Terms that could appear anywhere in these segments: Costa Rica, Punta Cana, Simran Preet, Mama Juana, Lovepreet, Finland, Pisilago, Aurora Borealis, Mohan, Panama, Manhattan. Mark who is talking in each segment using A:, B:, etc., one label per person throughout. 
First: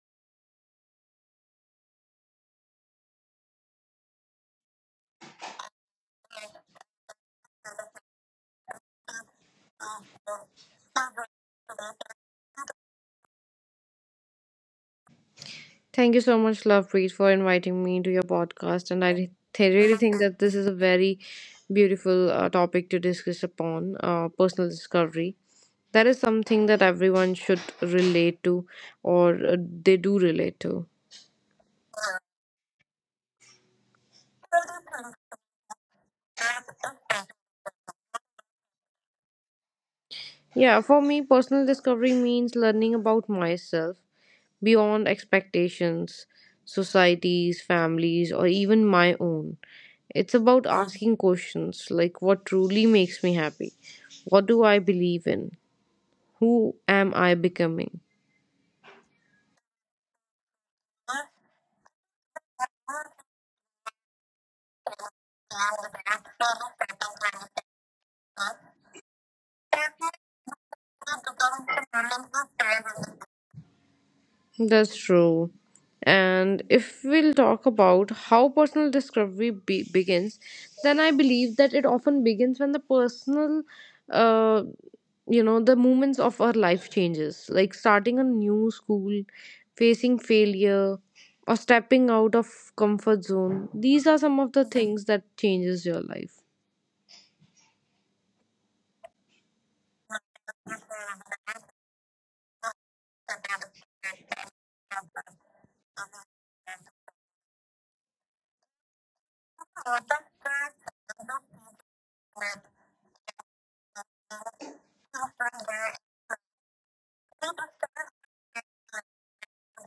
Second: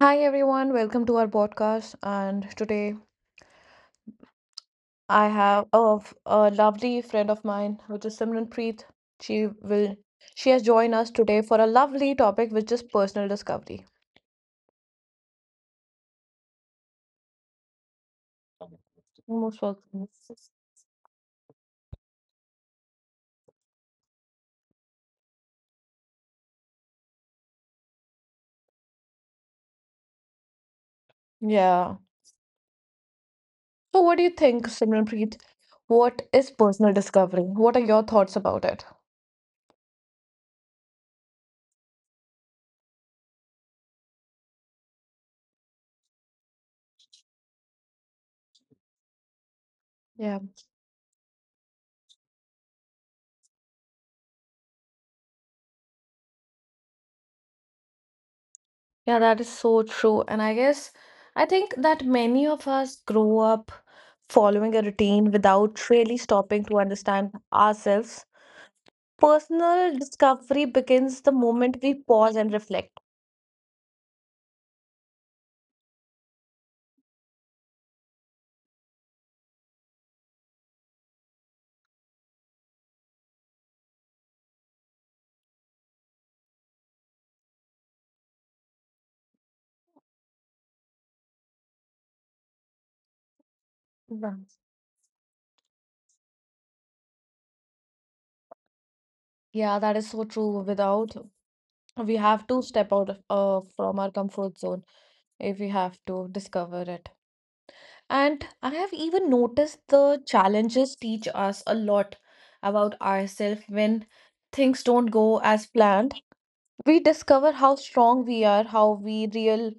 A: Hi everyone, welcome to our podcast. And today I have a lovely friend of mine, which is Simran Preet. She will she has joined us today for a lovely topic, which is personal discovery.
B: Thank you so much, Lovepreet, for inviting me to your podcast.
A: Most
B: Really think
A: welcome.
B: that this is a very beautiful topic to discuss upon personal discovery. That is something that everyone should relate to, or they do relate to.
A: Yeah. So, what do you think, Simran Preet? What is personal discovery? What are your thoughts about it?
B: Yeah, for me, personal discovery means learning about myself beyond expectations, societies, families, or even my own. It's
A: Yeah.
B: about asking questions like what truly makes me happy? What do I believe in? Who am I becoming?
A: Yeah, that is so true. And I guess I think that many of us grow up following a routine without really stopping to understand ourselves. Personal discovery begins the moment we pause and reflect.
B: That's true. And if we'll talk about how begins, then I believe that it often begins when the personal, uh, the moments of our life changes, like starting a new school, facing failure, or stepping out of comfort zone. These are some of the
A: Right.
B: things that changes your life.
A: Yeah, that is so true. Without, We have to step out of, from our comfort zone if we have to discover it. And I have even noticed the challenges teach us a lot about ourselves when things don't go as planned. We discover how strong we are,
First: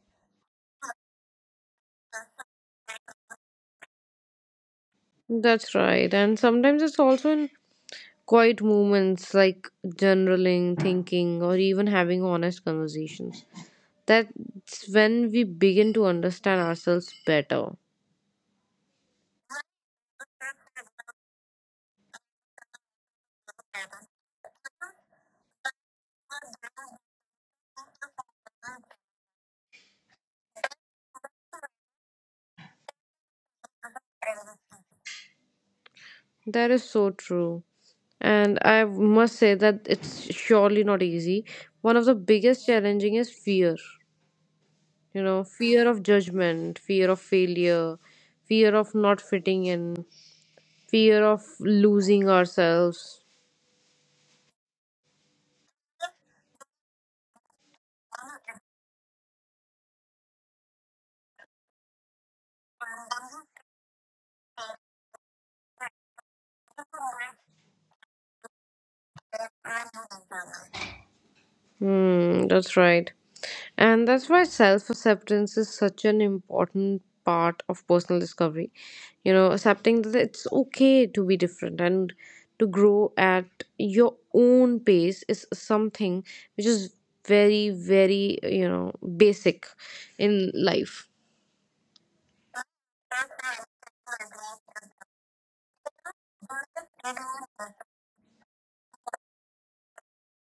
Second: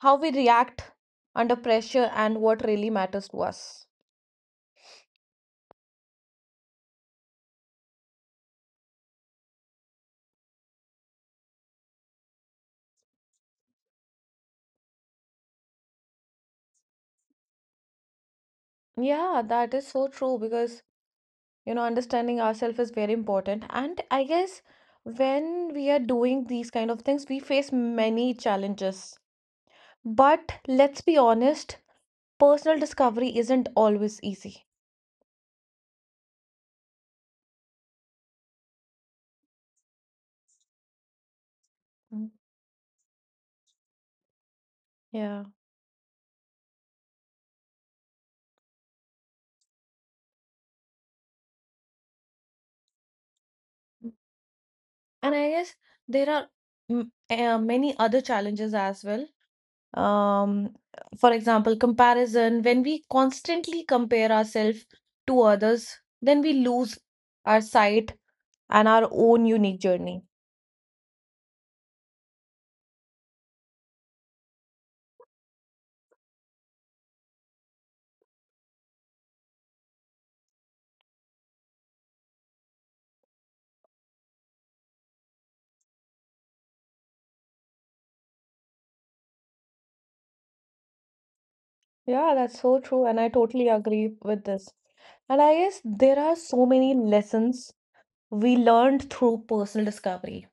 A: how we react under pressure, and what really matters to us.
B: That's right. And sometimes it's also in quiet moments like journaling, thinking, or even having honest conversations. That's when we begin to understand ourselves better.
A: Yeah, that is so true because you know understanding ourselves is very important. And I guess when we are doing these kind of things, we face many challenges. But let's be honest, personal discovery isn't always easy.
B: That is so true. And I must say that it's surely not easy. One of the
A: Mm,
B: biggest challenging is fear. You know,
A: Yeah.
B: fear of judgment, fear of failure, fear of not fitting in, fear of losing ourselves.
A: Mm, and I guess there are many other challenges as well. Um, for example, comparison. When we constantly compare ourselves to others, then we lose our sight and our own unique journey.
B: That's right. And that's why self acceptance is such an important part of personal discovery. You know, accepting that it's okay to be different and to grow at your own pace is something which is very, very, basic in life.
A: Yeah, that's so true. And I totally agree with this. And I guess there are so many lessons we learned through personal discovery.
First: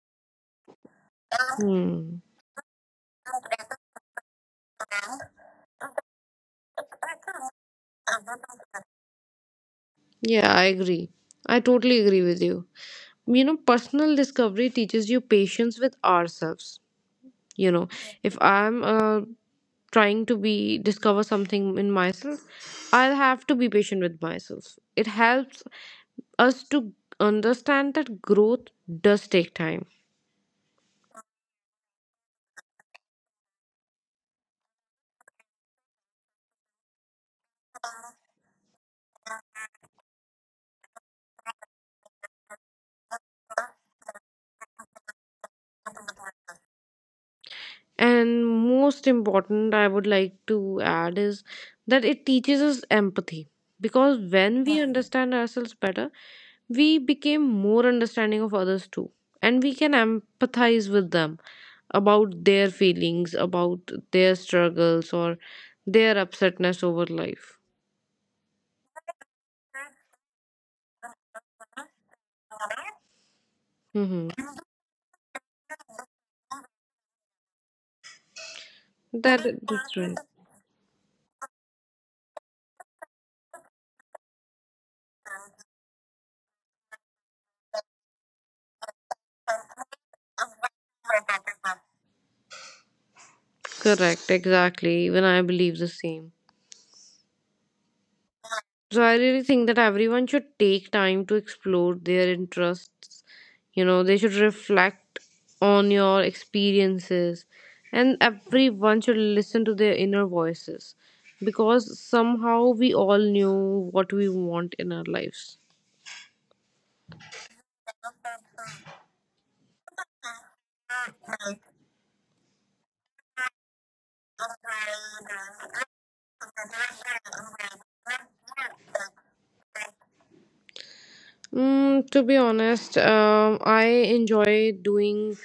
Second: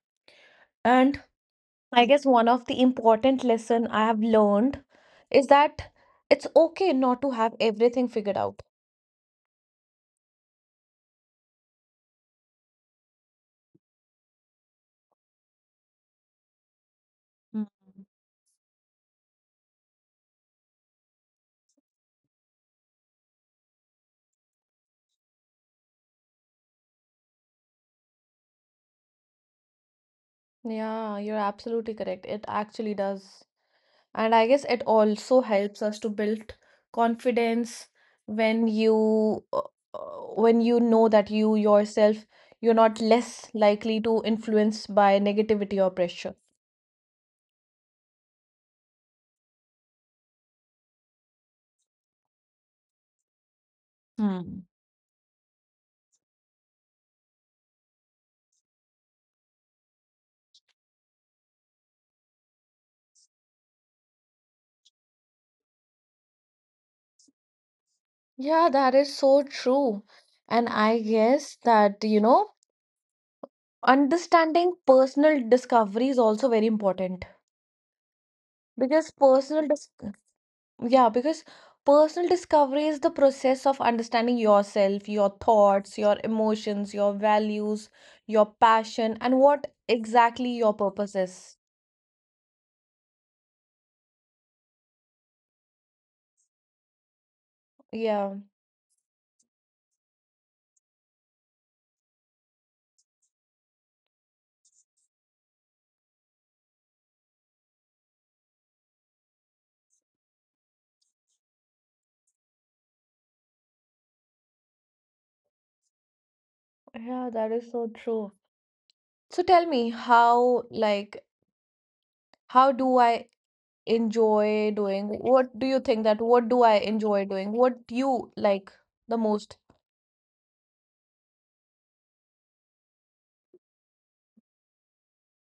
A: And I
B: Hmm.
A: guess one of the important lesson I have learned is that it's okay not to have everything figured out.
B: Yeah, I agree. I totally agree with you. You know, personal discovery teaches you patience with ourselves.
A: Mm.
B: You know, if I'm a trying to be discover something in myself, I'll have to be patient with myself. It helps us to understand that growth does take time.
A: Yeah, you're absolutely correct. It actually does. And I guess it also helps us to build confidence when you uh, uh, when you know that you yourself you're not less likely to influence by negativity or pressure.
B: And most important I would like to add is that it teaches us empathy, because when
A: Mm.
B: we understand ourselves better we became more understanding of others too, and we can empathize with them about their feelings, about their struggles or their upsetness over life.
A: Yeah, that is so true. And I guess that, you know,
B: Mhm.
A: understanding personal discovery is also very important because
B: That that's right.
A: yeah, because personal discovery is the process of understanding yourself, your thoughts, your emotions, your values, your passion, and what exactly your purpose is.
B: Correct, exactly. Even I believe the same.
A: Yeah,
B: So I really think that everyone should take time to explore their interests. You know, they should reflect on your experiences, and everyone should listen to their inner voices, because somehow we all knew what we want in our lives.
A: yeah, that is so true. So tell me, how, like, how do I enjoy doing, what do you think that what do I enjoy doing, what do you like the most?
B: Mm, to be honest, I enjoy doing—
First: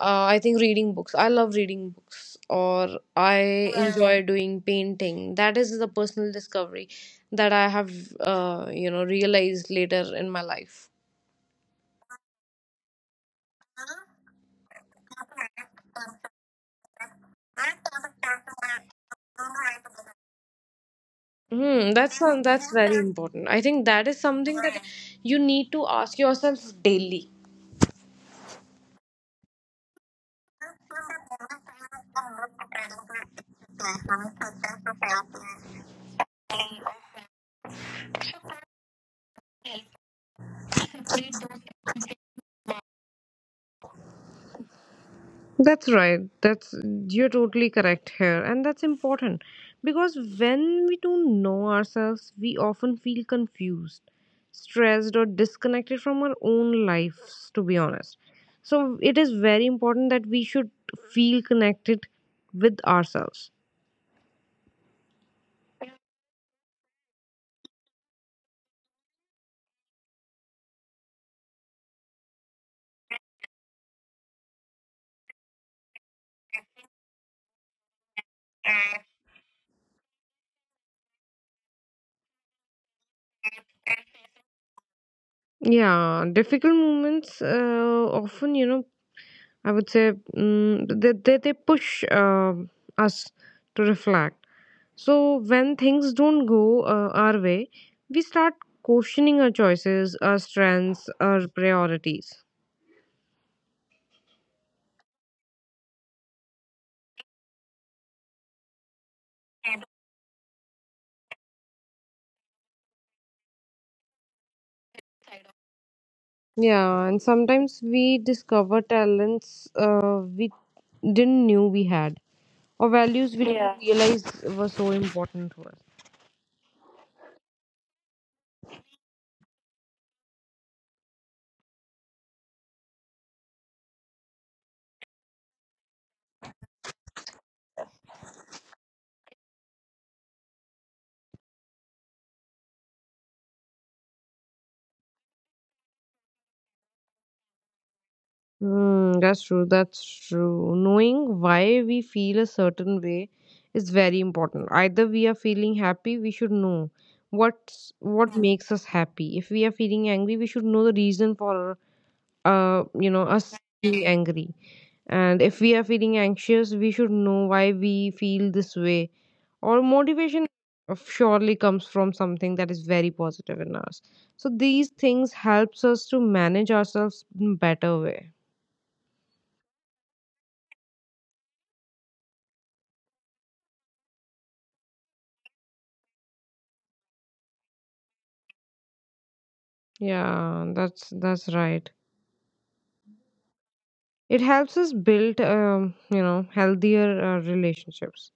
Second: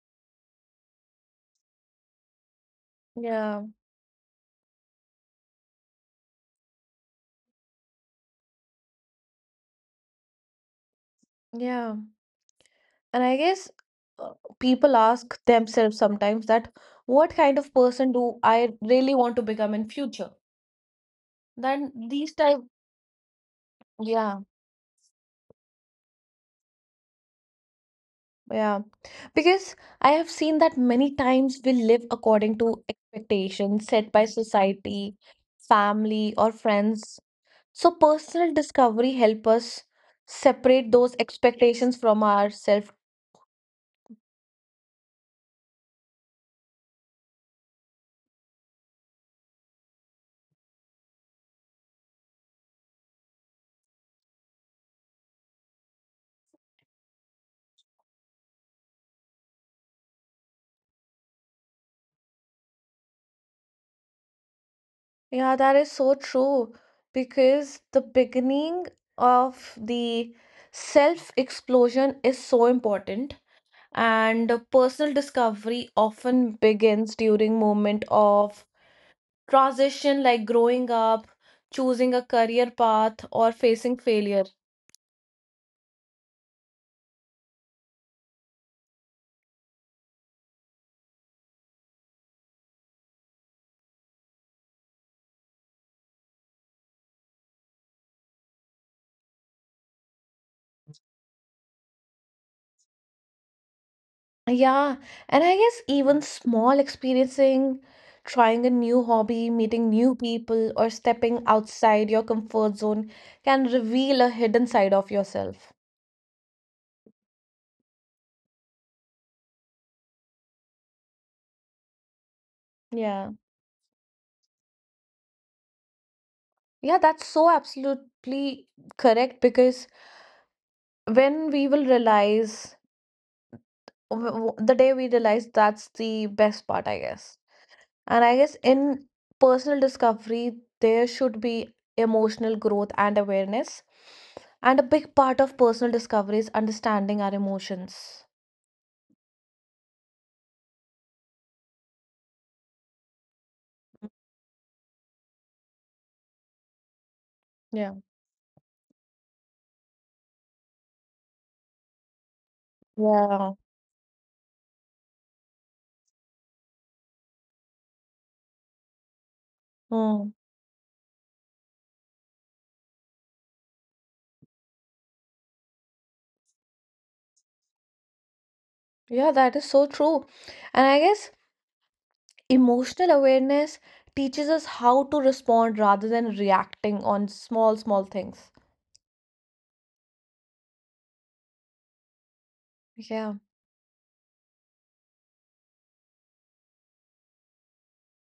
B: I think reading books. I love reading books, or I
A: Yeah,
B: enjoy doing painting. That is the personal discovery that I have, realized later in my life.
A: yeah. And I guess uh, people ask themselves sometimes that what kind of person do I really want to become in future? Then these type,
B: That's very important. I think that is
A: yeah,
B: something that you need to ask yourself daily.
A: yeah. Because I have seen that many times we live according to expectations set by society, family, or friends. So personal discovery help us separate those expectations from our self.
B: That's right. That's— you're totally correct here, and that's important because when we don't know ourselves, we often feel confused, stressed, or disconnected from our own lives, to be honest. So it is very important that we should feel connected with ourselves.
A: Yeah, that is so true because the beginning of the self explosion is so important, and personal discovery often begins during moment of transition like growing up, choosing a career path, or facing failure.
B: Yeah, difficult moments often, you know, I would say they push us to reflect. So, when things don't go our way, we start questioning our choices, our strengths, our priorities.
A: Yeah, and I guess even small experiencing, trying a new hobby, meeting new people, or stepping outside your comfort zone can reveal a hidden side of yourself.
B: Yeah, and sometimes we discover talents we didn't knew we had, or values
A: Yeah.
B: we didn't, yeah, realize were so important to us.
A: Yeah, that's so absolutely correct because when we will realize the day we realize, that's the best part, I guess. And I guess in personal discovery, there should be emotional growth and awareness. And a big part of personal discovery is understanding our emotions.
B: Mm, that's true. That's true. Knowing why we feel a certain way is very important. Either we are feeling happy, we should know what's
A: Yeah.
B: what, mm, makes us happy. If we are feeling angry, we should know the reason for us
A: Yeah.
B: being angry. And if we are feeling anxious, we should know why we feel this way. Or
A: Mm.
B: motivation surely comes from something that is very positive in us. So these things helps us to manage ourselves in better way.
A: Yeah, that is so true. And I guess emotional awareness teaches us how to respond rather than reacting on small, small things.
B: Yeah, that's right.
A: Yeah.
B: It helps us build, healthier relationships,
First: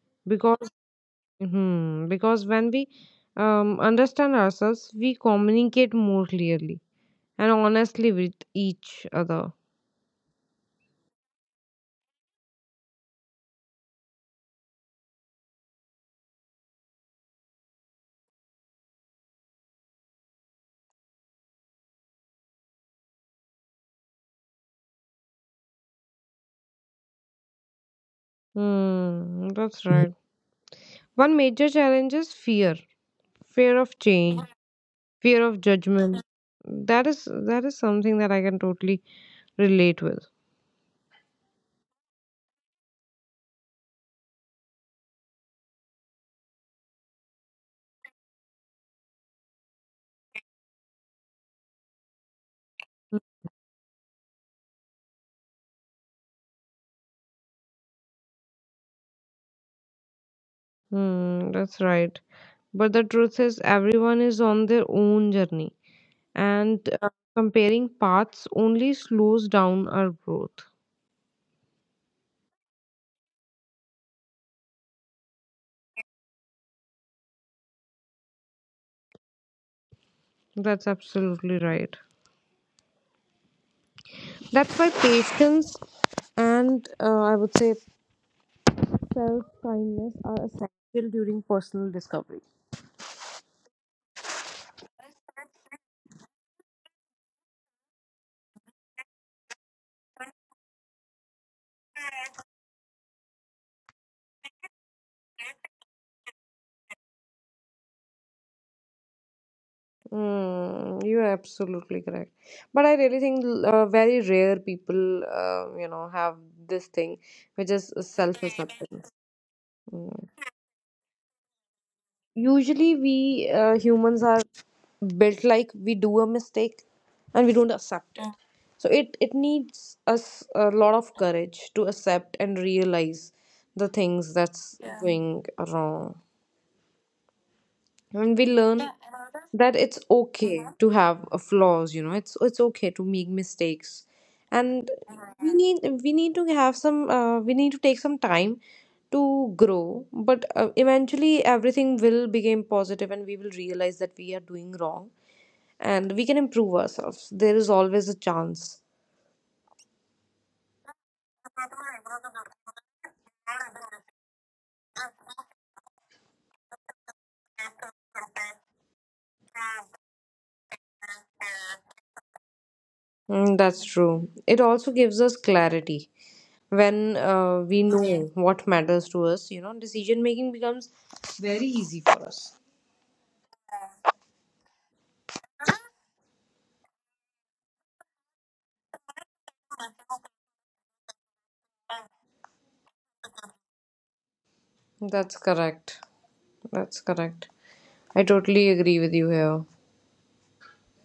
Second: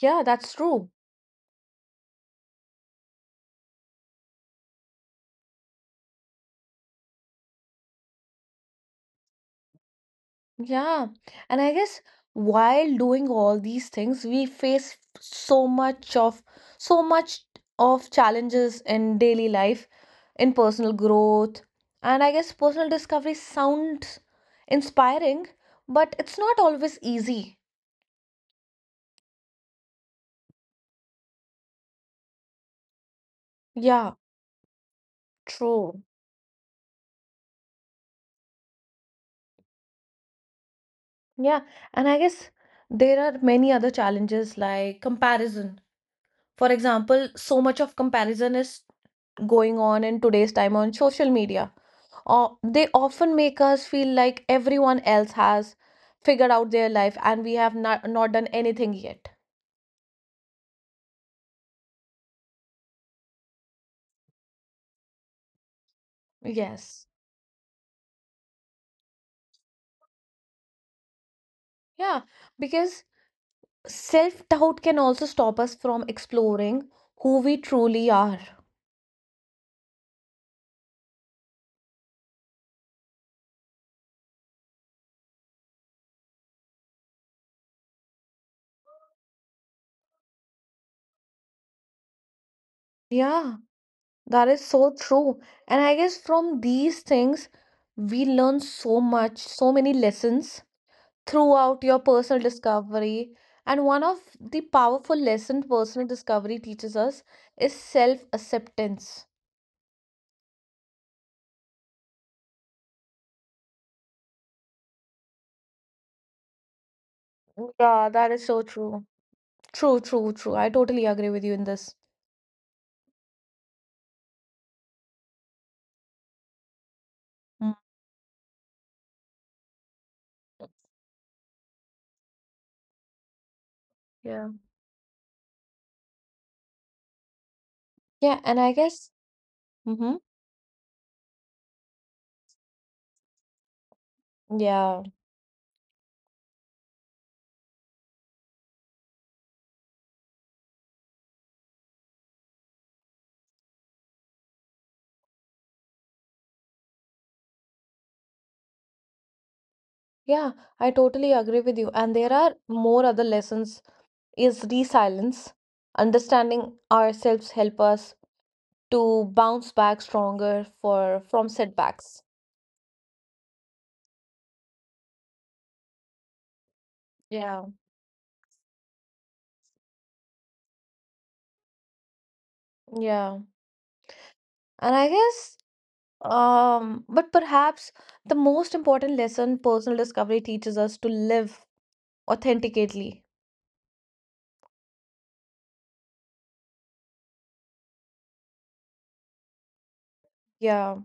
A: Yeah, that's
B: because
A: true.
B: because when we understand ourselves, we communicate more clearly and honestly with each other.
A: Yeah. And I guess while doing all these things, we face so much of challenges in daily life, in personal growth. And I guess personal discovery sounds inspiring, but it's not always easy.
B: Hmm, that's right. One major challenge is fear, fear of
A: Yeah,
B: change, fear of
A: true.
B: judgment. That is something that I can totally relate with.
A: Yeah, and I guess there are many other challenges like comparison. For example, so much of comparison is going on in today's time on social media. Or they often make us feel like everyone else has figured out their life and we have not done anything yet.
B: Hmm, that's right. But the truth is, everyone is on their own journey, and
A: Yes.
B: comparing paths only slows down our growth.
A: Yeah, because self-doubt can also stop us from exploring who we truly are.
B: That's absolutely right. That's why patience and, I would say, self kindness are essential during personal discovery.
A: Yeah. That is so true. And I guess from these things, we learn so much, so many lessons throughout your personal discovery. And one of the powerful lessons personal discovery teaches us is self-acceptance.
B: Mm, you are absolutely correct. But I really think very rare people, have this thing, which is
A: Yeah, that
B: self
A: is so true.
B: acceptance.
A: True, true, true. I totally agree with you in this.
B: Usually we, humans are built like we do a mistake and we
A: Mm.
B: don't accept it. So it needs us a lot of courage to accept and realize the things
A: Yeah.
B: that's, yeah, going wrong, and
A: Yeah,
B: we
A: and I
B: learn
A: guess,
B: that it's
A: mm-hmm.
B: okay to have a flaws. You know, it's okay to make mistakes, and
A: Yeah,
B: we need we need to have some, we need to take some time to grow, but eventually everything will become positive and we will realize that we are doing wrong and we can improve ourselves. There is always a chance.
A: yeah, I totally agree with you. And there are more other lessons is resilience. Understanding ourselves help us to bounce back stronger for from setbacks.
B: Mm, that's true. It also gives us clarity when,
A: Yeah,
B: we know, yeah, what matters to us. You know, decision making becomes very easy for us.
A: yeah. And I guess, but perhaps the most important lesson personal discovery teaches us to live authentically.
B: That's correct. That's correct. I totally agree with you here.
A: Yeah.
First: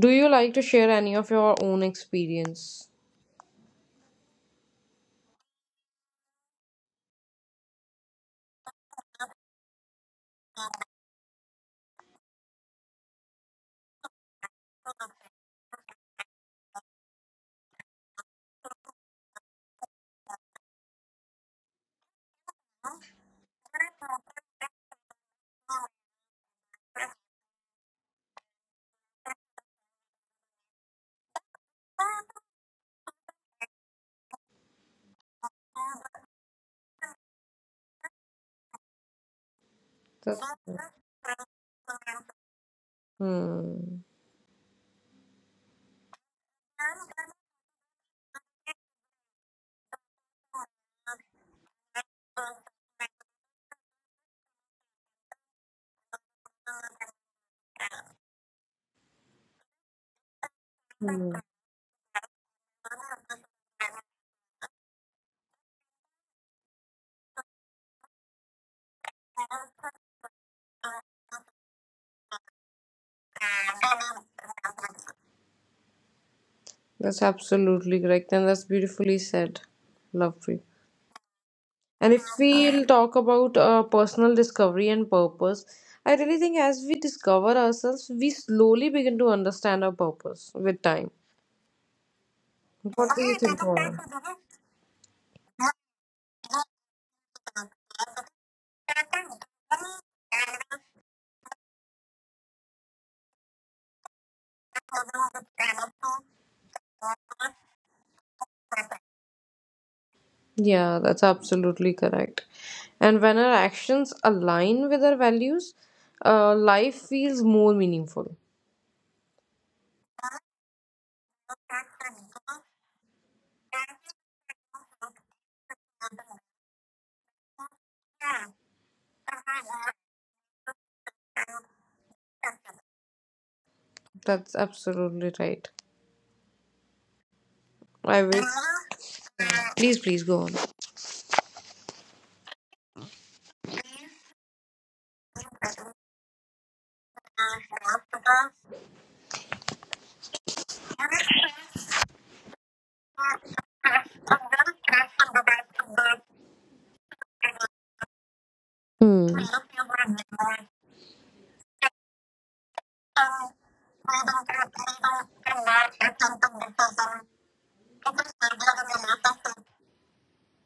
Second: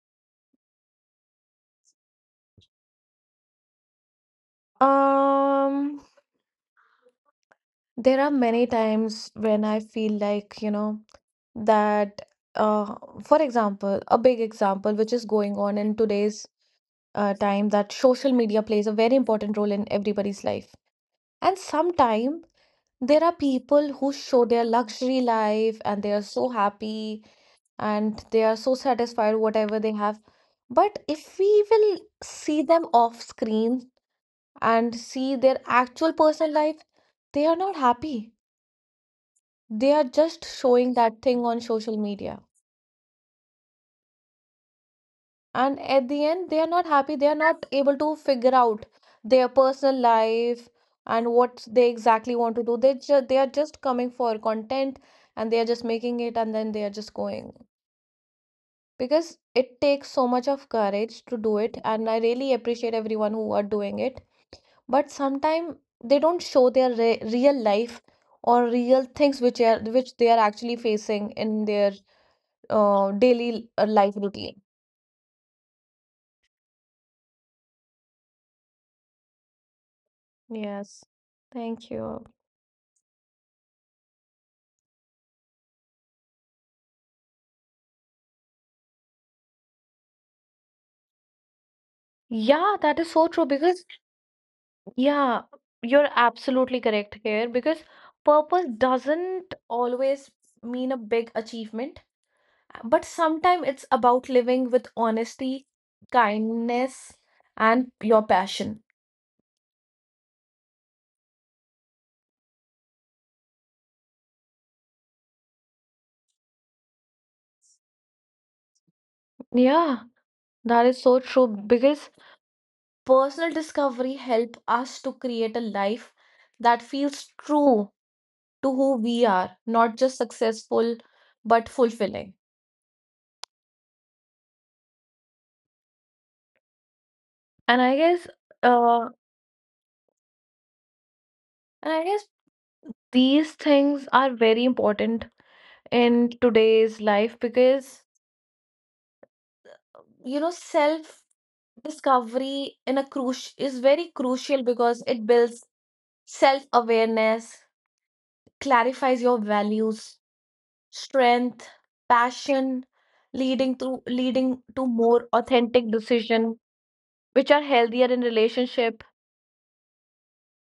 B: Do you like to share any of your own experience?
A: Um there are many times when I feel like, you know, that uh for example, a big example which is going on in today's time that social media plays a very important role in everybody's life. And sometimes there are people who show their luxury life and they are so happy and they are so satisfied whatever they have. But if we will see them off screen and see their actual personal life, they are not happy. They are
B: That's,
A: just showing that thing on social media.
B: hmm.
A: And at the end they are not happy, they are not able to figure out their personal life and what they exactly want to do. They are just coming for content and they are just making it and then they are just going, because it takes so much of courage
B: Hmm.
A: to do it and I really appreciate everyone who are doing it. But sometimes they don't show their real life or real things which are which they are actually facing in their daily life routine.
B: That's absolutely correct, and that's beautifully said, Lovely.
A: Yes, thank
B: And if
A: you.
B: we'll talk about personal discovery and purpose, I really think as we discover ourselves, we slowly begin to understand our purpose with time.
A: Yeah, that is
B: What do
A: so
B: you
A: true
B: think,
A: because,
B: Mohan?
A: yeah, you're absolutely correct here because purpose doesn't always mean a big achievement, but sometimes it's about living with honesty, kindness, and your passion.
B: Yeah, that's absolutely correct. And when our actions align with our values, life feels more meaningful.
A: Yeah, that is so true because personal discovery help us to create a life that feels true to who we are, not just successful, but fulfilling.
B: That's absolutely right.
A: And I
B: I
A: guess,
B: will.
A: uh,
B: Please, please go on.
A: and I guess these things are very important in today's life because you know self discovery in a crucial is very crucial because it builds self awareness, clarifies
B: Hmm.
A: your values, strength, passion, leading to more authentic decision which are healthier in relationship,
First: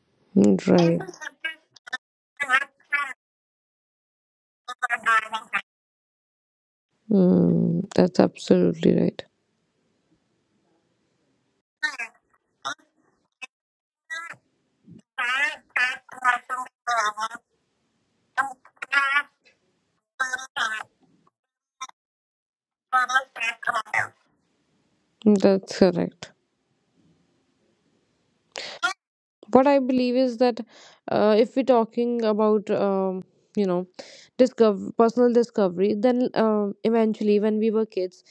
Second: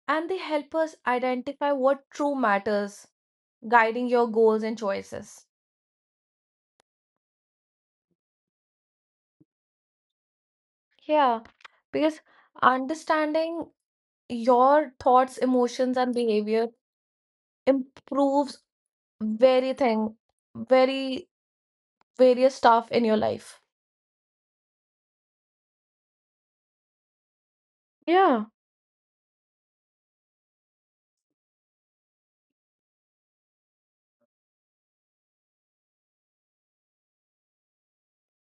A: and they help us
B: Right.
A: identify what true matters, guiding your goals and choices.
B: Hmm. That's absolutely right.
A: Yeah, because understanding your thoughts, emotions, and behavior improves very thing, very various stuff in your life.
B: That's correct.
A: Yeah.
B: What I believe is that if we're talking about you know discover personal discovery, then eventually when we were kids,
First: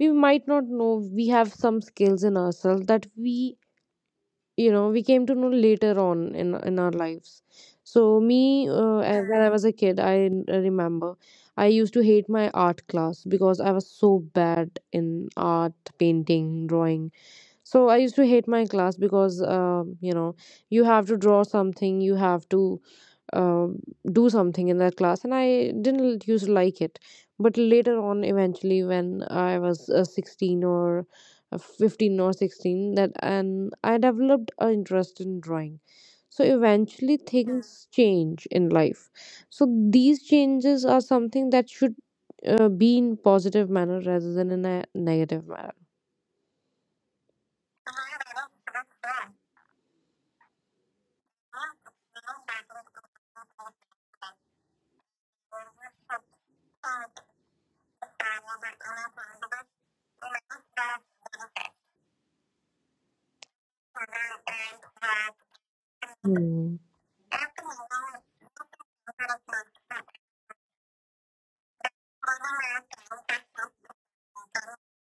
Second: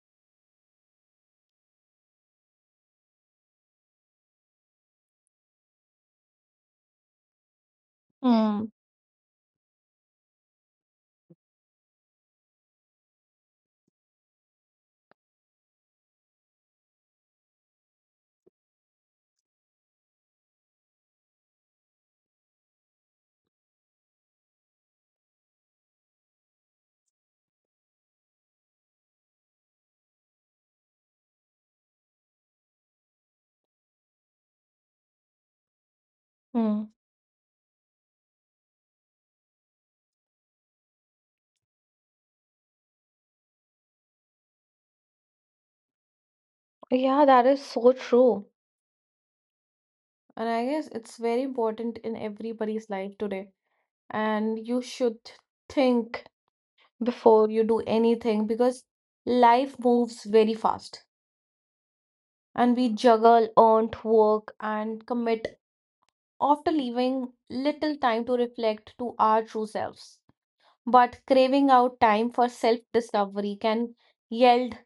B: we might not know we have some skills in ourselves that we, you know, we came to know later on in our lives. So
A: Hmm.
B: me, when I was a kid, remember I used to hate my art class because I was so bad in art, painting, drawing. So I used to hate my class because, you know, you have to draw something, you have to, um, do something in that class, and I didn't used to like it. But later on, eventually, when I was sixteen or 15 or 16, that and I developed an interest in drawing. So
A: Hmm.
B: eventually, things change in life. So these changes are something that should be in positive manner rather than in a negative manner.
A: Yeah, that is so true. And I guess it's very important in everybody's life today. And you should think before you do anything because life moves very fast. And we juggle, earn, work, and commit
B: Hmm.
A: after leaving little time to reflect to our true selves. But craving out time for self discovery can yield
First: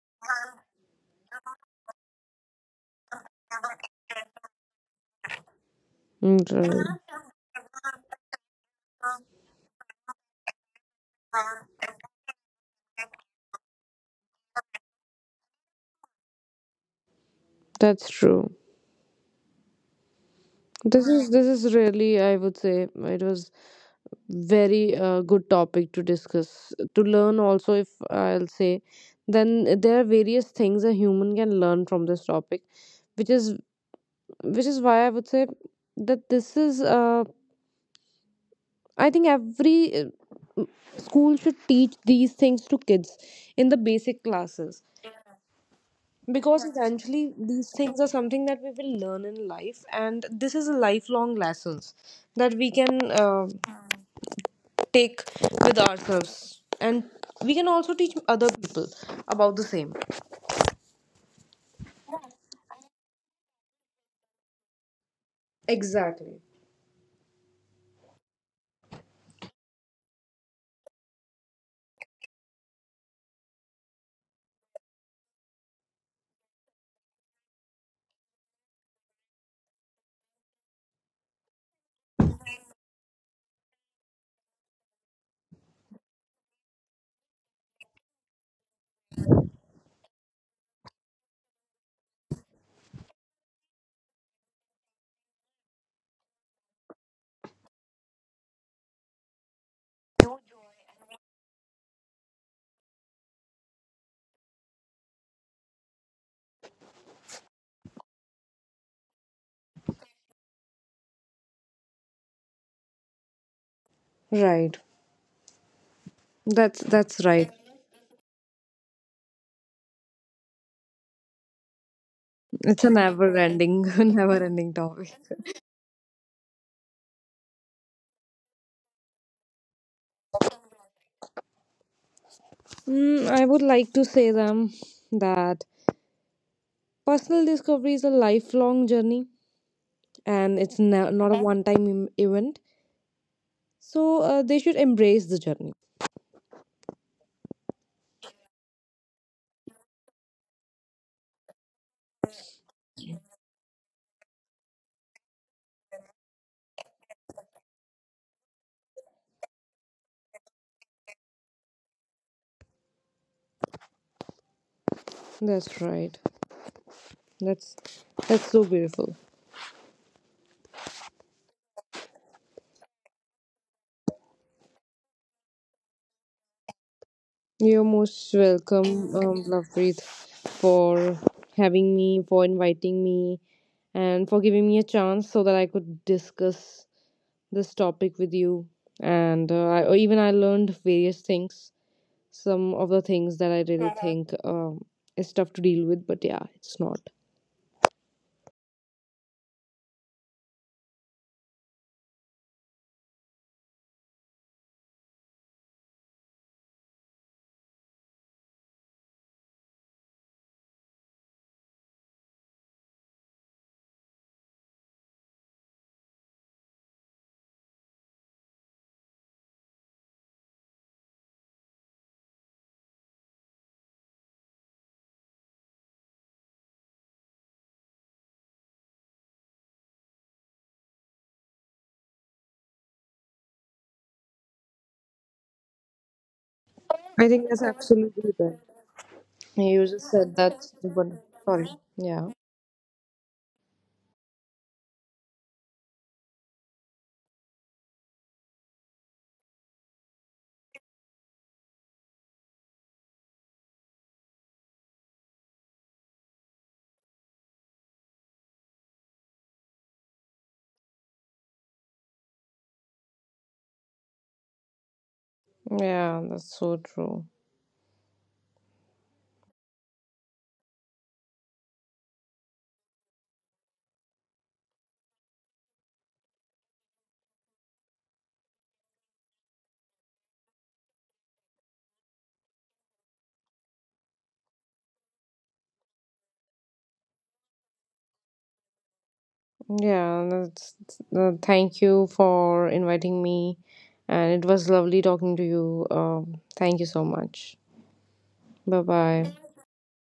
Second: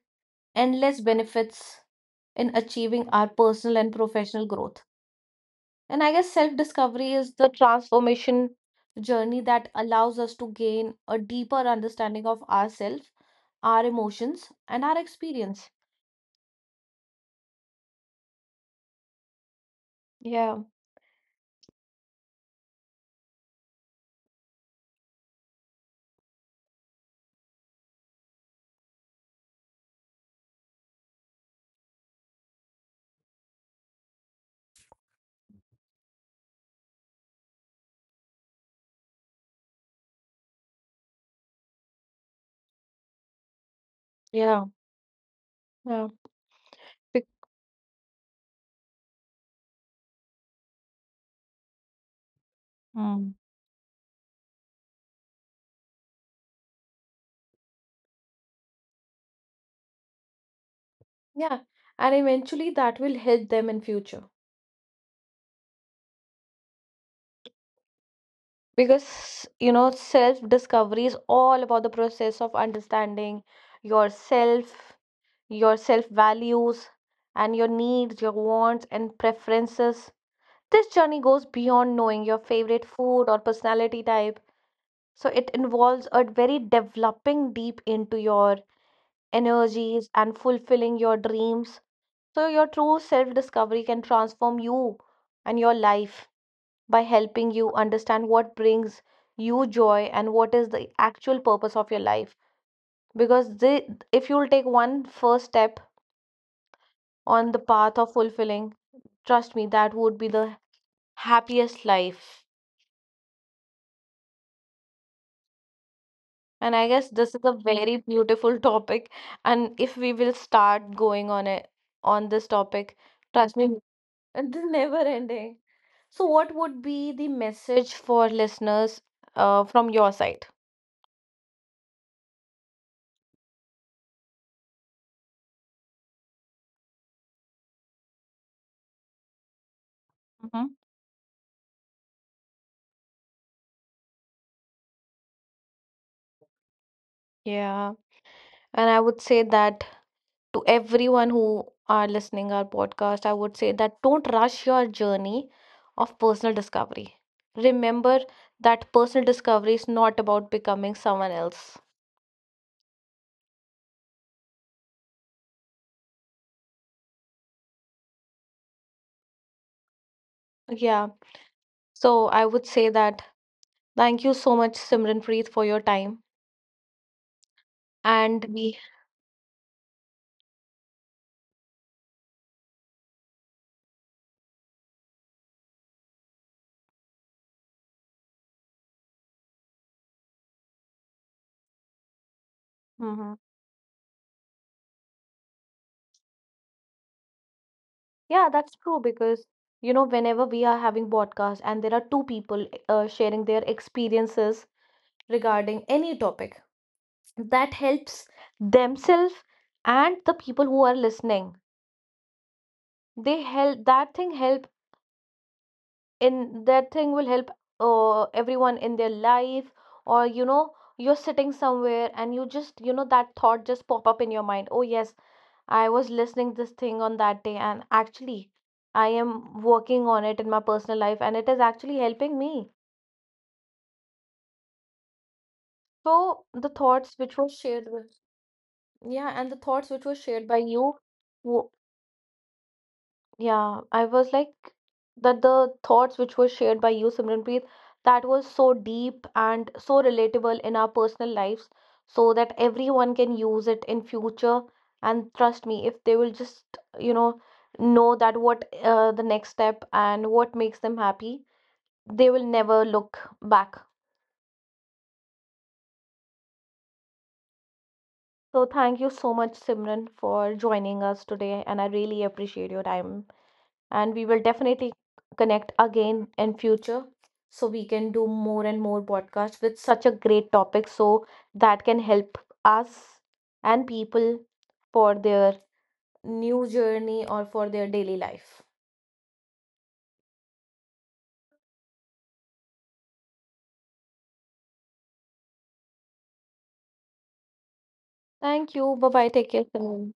A: endless benefits in achieving our personal and professional growth. And I guess
B: Mm,
A: self
B: right.
A: discovery is the transformation journey that allows us to gain a deeper understanding of ourselves, our emotions, and our experience.
B: That's true.
A: Yeah,
B: This is really, I would say, it was very good topic to discuss to learn. Also, if I'll say, then there are various things a human can learn from this topic, which is why I would say that this is. I think every m- school should teach these things to kids in the basic
A: yeah,
B: classes,
A: yeah.
B: because
A: Bec-
B: essentially these things are something that we will learn in life, and this is a lifelong lessons that we can,
A: Mm.
B: take with ourselves, and we can also teach other people about the same.
A: Yeah, and eventually that will help them in future.
B: Exactly.
A: Because you know self discovery is all about the process of understanding yourself, your self values, and your needs, your wants and preferences. This journey goes beyond knowing your favorite food or personality type, so it involves a very developing deep into your energies and fulfilling your dreams. So your true self discovery can transform you and your life by helping you understand what brings you joy and what is the actual purpose of your life. Because they, if you'll take one first step on the path of fulfilling, trust me, that would be the happiest life.
B: Right,
A: And I guess
B: that's
A: this is a
B: right.
A: very beautiful topic. And if we will start going on it on this
B: It's a
A: topic,
B: never
A: trust
B: ending
A: me,
B: never
A: it's
B: ending
A: never
B: topic.
A: ending. So, what would be the message for listeners from your side?
B: Mm, I would like to say them that personal discovery is a lifelong journey, and
A: Hmm.
B: it's no- not a one time event. So they should embrace the journey.
A: Yeah. And I would say that to everyone who are listening our podcast, I would say that don't rush your journey of personal discovery. Remember that personal discovery is not about becoming someone else.
B: That's right. That's that's so beautiful.
A: Yeah. So I would say that thank you so much, Simranpreet, for your time.
B: You're most
A: And we,
B: welcome, Lovepreet, for having me, for inviting me, and for giving me a chance so that I could discuss this topic with you. And even I learned various things. Some of the
A: hmm,
B: things that I really think is tough to deal with, but yeah, it's not.
A: yeah, that's true because you know whenever we are having podcasts and there are two people sharing their experiences regarding any topic, that helps themselves and the people who are listening. They help that thing help In that thing will help everyone in their life. Or you know, you're sitting somewhere and you just, you know, that thought just pop up in your mind, oh yes, I was listening this thing on that day and actually I am working on it in my personal life and it is actually helping me. So the thoughts
B: I
A: which were
B: think that's
A: shared with
B: absolutely right.
A: Yeah, and the
B: You
A: thoughts which
B: just
A: were
B: said
A: shared by
B: that.
A: you.
B: But— sorry. Yeah.
A: Yeah, I was like that the thoughts which were shared by you, Simranpreet, that was so deep and so relatable in our personal lives, so that everyone can use it in future. And trust me, if they will just, you know that what the next step and what makes them happy, they will never look back.
B: Yeah, that's so true.
A: So thank you so much, Simran, for joining us today, and I really appreciate your time. And we will definitely connect again in future so we can do more and more podcasts with such a great topic, so that can help us and people for their new journey or for their daily life.
B: Yeah, that's, thank you for inviting me, and it was lovely talking to you. Thank you so much.
A: Thank
B: Bye
A: you. Bye
B: bye.
A: bye. Take care. Simran.